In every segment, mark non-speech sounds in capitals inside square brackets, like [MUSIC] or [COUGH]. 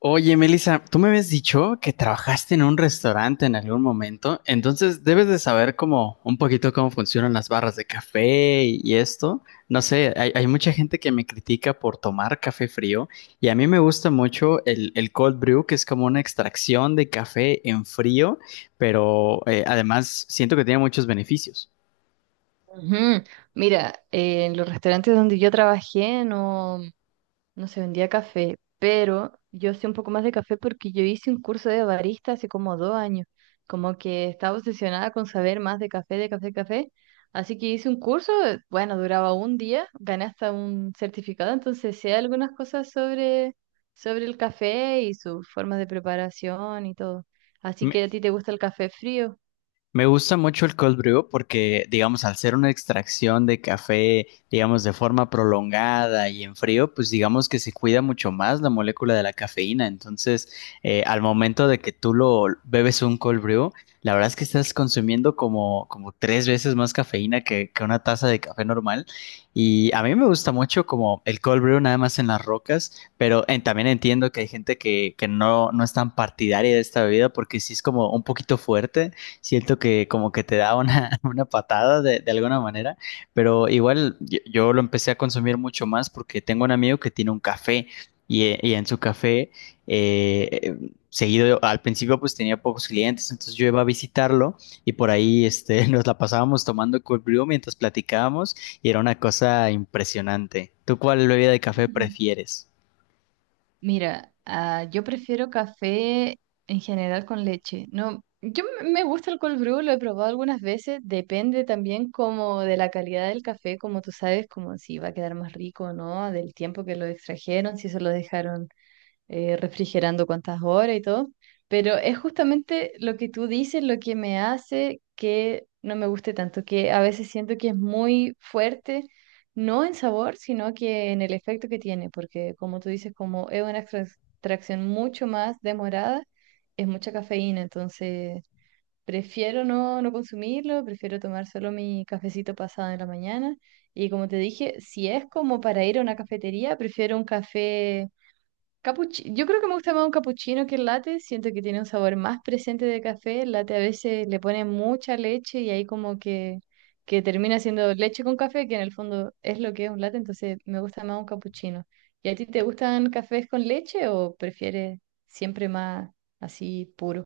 Oye, Melissa, tú me habías dicho que trabajaste en un restaurante en algún momento, entonces debes de saber cómo un poquito cómo funcionan las barras de café y esto. No sé, hay mucha gente que me critica por tomar café frío y a mí me gusta mucho el cold brew, que es como una extracción de café en frío, pero además siento que tiene muchos beneficios. Ujú. Mira, en los restaurantes donde yo trabajé, no se vendía café, pero yo sé un poco más de café porque yo hice un curso de barista hace como 2 años, como que estaba obsesionada con saber más de café, café, así que hice un curso. Bueno duraba un día, gané hasta un certificado, entonces sé algunas cosas sobre, el café y sus formas de preparación y todo. Así que a ti te gusta el café frío. Me gusta mucho el cold brew porque, digamos, al ser una extracción de café, digamos, de forma prolongada y en frío, pues digamos que se cuida mucho más la molécula de la cafeína. Entonces, al momento de que tú lo bebes un cold brew, la verdad es que estás consumiendo como tres veces más cafeína que una taza de café normal. Y a mí me gusta mucho como el cold brew nada más en las rocas, pero también entiendo que hay gente que no es tan partidaria de esta bebida porque sí es como un poquito fuerte, siento que como que te da una, [LAUGHS] una patada de alguna manera, pero igual yo lo empecé a consumir mucho más porque tengo un amigo que tiene un café y en su café eh, eh, seguido, al principio pues tenía pocos clientes, entonces yo iba a visitarlo y por ahí este, [LAUGHS] nos la pasábamos tomando cold brew mientras platicábamos y era una cosa impresionante. ¿Tú cuál bebida de café [LAUGHS] prefieres? Mira, yo prefiero café en general con leche. No, yo me gusta el cold brew, lo he probado algunas veces, depende también como de la calidad del café, como tú sabes, como si va a quedar más rico o no, del tiempo que lo extrajeron, si se lo dejaron refrigerando cuántas horas y todo, pero es justamente lo que tú dices lo que me hace que no me guste tanto, que a veces siento que es muy fuerte, no en sabor, sino que en el efecto que tiene, porque como tú dices, como es una extracción mucho más demorada, es mucha cafeína, entonces prefiero no consumirlo, prefiero tomar solo mi cafecito pasado en la mañana. Y como te dije, si es como para ir a una cafetería, prefiero un café yo creo que me gusta más un capuchino que el latte. Siento que tiene un sabor más presente de café. El latte a veces le pone mucha leche y ahí como que termina siendo leche con café, que en el fondo es lo que es un latte. Entonces me gusta más un capuchino. ¿Y a ti te gustan cafés con leche o prefieres siempre más así puro?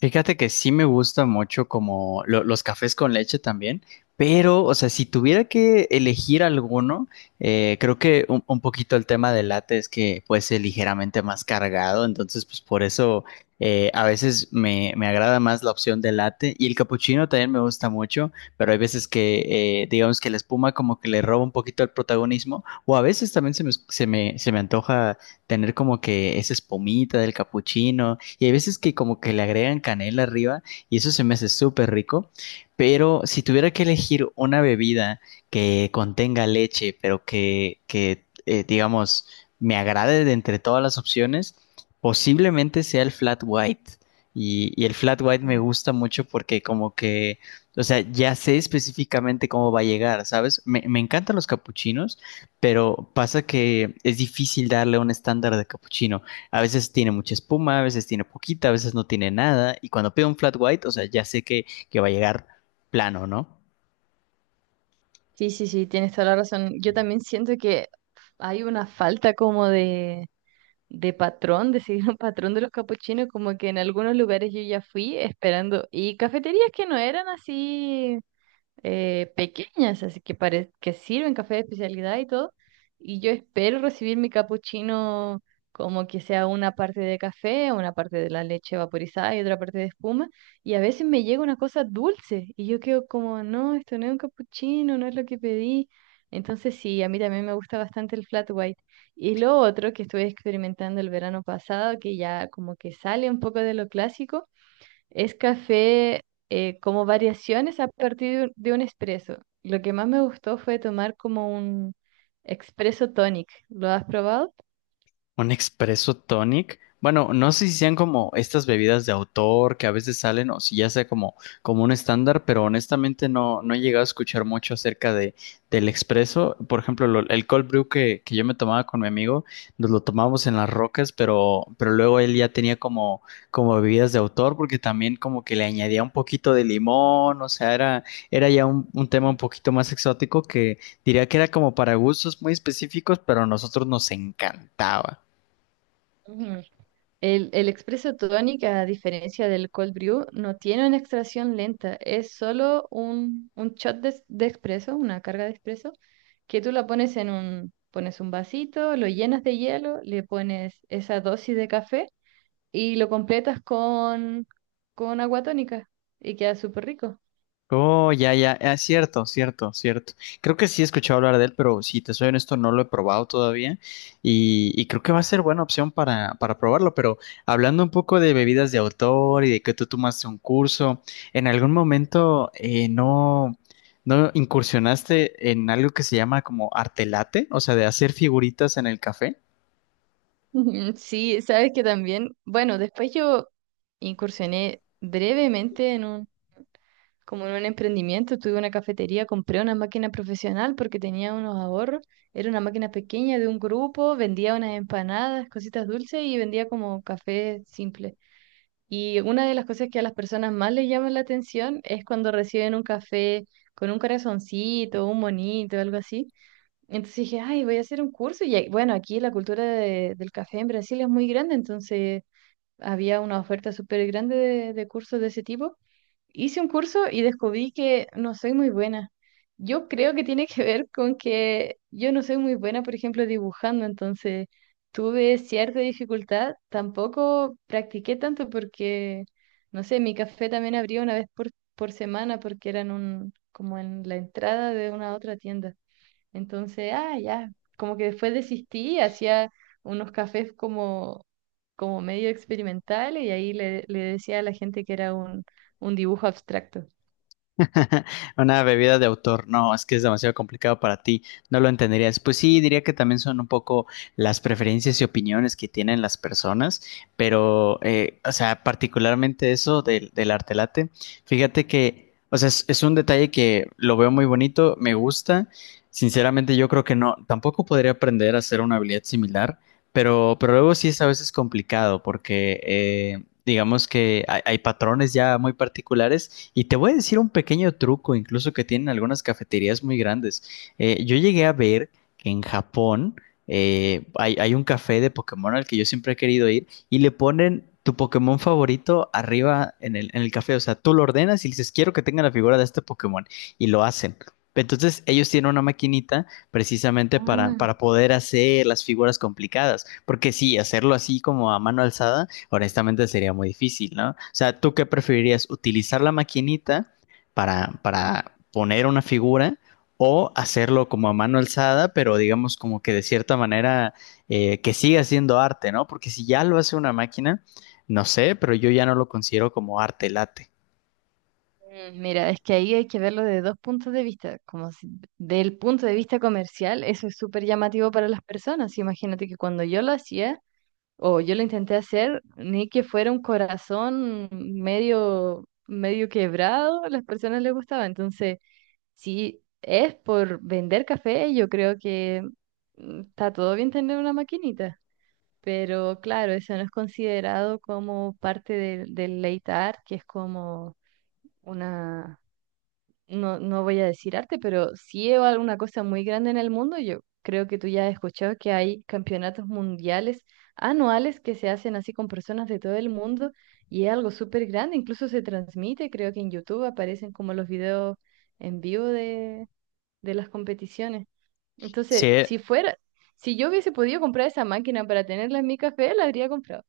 Fíjate que sí me gusta mucho como los cafés con leche también, pero, o sea, si tuviera que elegir alguno, creo que un poquito el tema del latte es que puede ser ligeramente más cargado, entonces pues por eso a veces me agrada más la opción del latte y el capuchino también me gusta mucho, pero hay veces que digamos que la espuma como que le roba un poquito el protagonismo o a veces también se me antoja tener como que esa espumita del capuchino y hay veces que como que le agregan canela arriba y eso se me hace súper rico. Pero si tuviera que elegir una bebida que contenga leche, pero que digamos, me agrade de entre todas las opciones, posiblemente sea el flat white. Y el flat white me Mm. gusta mucho porque como que, o sea, ya sé específicamente cómo va a llegar, ¿sabes? Me encantan los capuchinos, pero pasa que es difícil darle un estándar de capuchino. A veces tiene mucha espuma, a veces tiene poquita, a veces no tiene nada, y cuando pido un flat white, o sea, ya sé que va a llegar plano, ¿no? Sí, sí, sí, tienes toda la razón. Yo también siento que hay una falta como de patrón, de seguir un [LAUGHS] patrón de los capuchinos, como que en algunos lugares yo ya fui esperando, y cafeterías que no eran así pequeñas, que sirven café de especialidad y todo. Y yo espero recibir mi capuchino como que sea una parte de café, una parte de la leche vaporizada y otra parte de espuma. Y a veces me llega una cosa dulce y yo quedo como, no, esto no es un capuchino, no es lo que pedí. Entonces sí, a mí también me gusta bastante el flat white. Y lo otro que estuve experimentando el verano pasado, que ya como que sale un poco de lo clásico, es café, como variaciones a partir de un espresso. Lo que más me gustó fue tomar como un espresso tonic. ¿Lo has probado? Un expreso tonic. Bueno, no sé si sean como estas bebidas de autor que a veces salen o si ya sea como, como un estándar, pero honestamente no, no he llegado a escuchar mucho acerca de, del expreso. Por ejemplo, el cold brew que yo me tomaba con mi amigo, nos lo tomábamos en las rocas, pero luego él ya tenía como, como bebidas de autor porque también como que le añadía un poquito de limón, o sea, era, era ya un tema un poquito más exótico que diría que era como para gustos muy específicos, pero a nosotros nos encantaba. Ujú. El espresso tonic, a diferencia del cold brew, no tiene una extracción lenta, es solo un shot de espresso, una carga de espresso que tú la pones en un, pones un vasito, lo llenas de hielo, le pones esa dosis de café y lo completas con, agua tónica, y queda súper rico. Oh, ya, ya, es cierto, cierto, cierto. Creo que sí he escuchado hablar de él, pero si te soy honesto, no lo he probado todavía y creo que va a ser buena opción para probarlo, pero hablando un poco de bebidas de autor y de que tú tomaste un curso, ¿en algún momento no incursionaste en algo que se llama como arte latte? O sea, de hacer figuritas en el café. [LAUGHS] Ujú, sí, sabes que también, bueno, después yo incursioné brevemente en un, como en un emprendimiento, tuve una cafetería, compré una máquina profesional porque tenía unos ahorros, era una máquina pequeña de un grupo, vendía unas empanadas, cositas dulces y vendía como café simple. Y una de las cosas que a las personas más les llama la atención es cuando reciben un café con un corazoncito, un monito, algo así. Entonces dije, ay, voy a hacer un curso. Bueno, aquí la cultura del café en Brasil es muy grande, entonces había una oferta súper grande de, cursos de ese tipo. Hice un curso y descubrí que no soy muy buena. Yo creo que tiene que ver con que yo no soy muy buena, por ejemplo, dibujando, entonces tuve cierta dificultad. Tampoco practiqué tanto porque, no sé, mi café también abría una vez por, semana porque eran un, como en la entrada de una otra tienda. Entonces, ah, ya, como que después desistí, hacía unos cafés como, como medio experimentales y ahí le decía a la gente que era un, dibujo abstracto. [LAUGHS] Una bebida de autor, no, es que es demasiado complicado para ti, no lo entenderías. Pues sí, diría que también son un poco las preferencias y opiniones que tienen las personas, pero, o sea, particularmente eso del arte latte, fíjate que, o sea, es un detalle que lo veo muy bonito, me gusta. Sinceramente, yo creo que no, tampoco podría aprender a hacer una habilidad similar, pero luego sí es a veces complicado porque digamos que hay patrones ya muy particulares y te voy a decir un pequeño truco, incluso que tienen algunas cafeterías muy grandes. Yo llegué a ver que en Japón hay un café de Pokémon al que yo siempre he querido ir y le ponen tu Pokémon favorito arriba en en el café. O sea, tú lo ordenas y le dices, quiero que tenga la figura de este Pokémon. Y lo hacen. Entonces ellos tienen una maquinita precisamente Ah. para poder hacer las figuras complicadas, porque sí, hacerlo así como a mano alzada honestamente sería muy difícil, ¿no? O sea, ¿tú qué preferirías? ¿Utilizar la maquinita para poner una figura o hacerlo como a mano alzada, pero digamos como que de cierta manera que siga siendo arte, ¿no? Porque si ya lo hace una máquina, no sé, pero yo ya no lo considero como arte late. Mm, mira, es que ahí hay que verlo de dos puntos de vista. Como si, del punto de vista comercial, eso es súper llamativo para las personas. Imagínate que cuando yo lo hacía o yo lo intenté hacer, ni que fuera un corazón medio, medio quebrado, a las personas les gustaba. Entonces, si es por vender café, yo creo que mm, está todo bien tener una maquinita, pero claro, eso no es considerado como parte del late art, que es como una, no, no voy a decir arte, pero sí es alguna cosa muy grande en el mundo. Yo creo que tú ya has escuchado que hay campeonatos mundiales anuales que se hacen así con personas de todo el mundo y es algo súper grande, incluso se transmite, creo que en YouTube aparecen como los videos en vivo de las competiciones. Entonces, Sí. Si yo hubiese podido comprar esa máquina para tenerla en mi café, la habría comprado.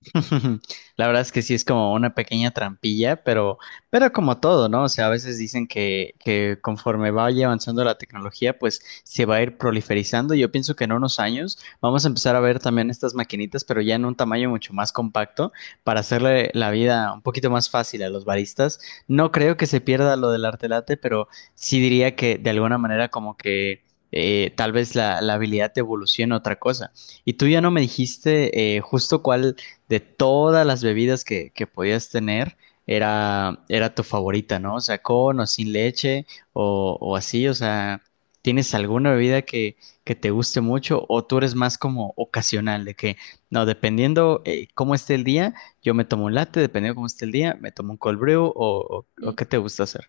[LAUGHS] La verdad es que sí es como una pequeña trampilla, pero como todo, ¿no? O sea, a veces dicen que conforme vaya avanzando la tecnología, pues se va a ir proliferizando. Yo pienso que en unos años vamos a empezar a ver también estas maquinitas, pero ya en un tamaño mucho más compacto para hacerle la vida un poquito más fácil a los baristas. No creo que se pierda lo del arte latte, pero sí diría que de alguna manera como que tal vez la habilidad te evolucione a otra cosa. Y tú ya no me dijiste justo cuál de todas las bebidas que podías tener, era tu favorita, ¿no? O sea, con o sin leche o así, o sea, ¿tienes alguna bebida que te guste mucho o tú eres más como ocasional, de que, no, dependiendo cómo esté el día, yo me tomo un latte, dependiendo cómo esté el día, me tomo un cold brew o Mm. qué te gusta hacer?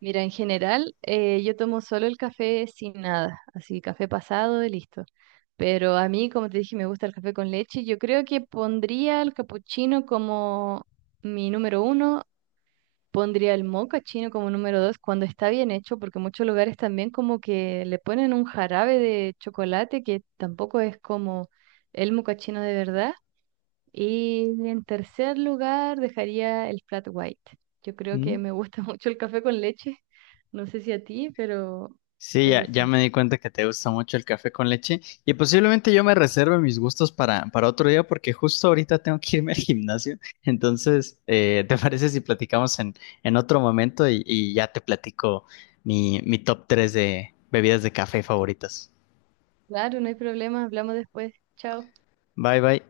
Mira, en general, yo tomo solo el café sin nada, así café pasado y listo. Pero a mí, como te dije, me gusta el café con leche. Yo creo que pondría el capuchino como mi número uno, pondría el mocha chino como número dos cuando está bien hecho, porque muchos lugares también como que le ponen un jarabe de chocolate que tampoco es como el mocha chino de verdad. Y en tercer lugar dejaría el flat white. Yo creo ¿Mm? que me gusta [LAUGHS] mucho el café con leche. No sé si a ti, Sí, ya, pero ya sí. me di cuenta que te gusta mucho el café con leche y posiblemente yo me reserve mis gustos para otro día porque justo ahorita tengo que irme al gimnasio. Entonces, ¿te parece si platicamos en otro momento y ya te platico mi top 3 de bebidas de café favoritas? Claro, no hay problema, hablamos después. Chao. Bye, bye.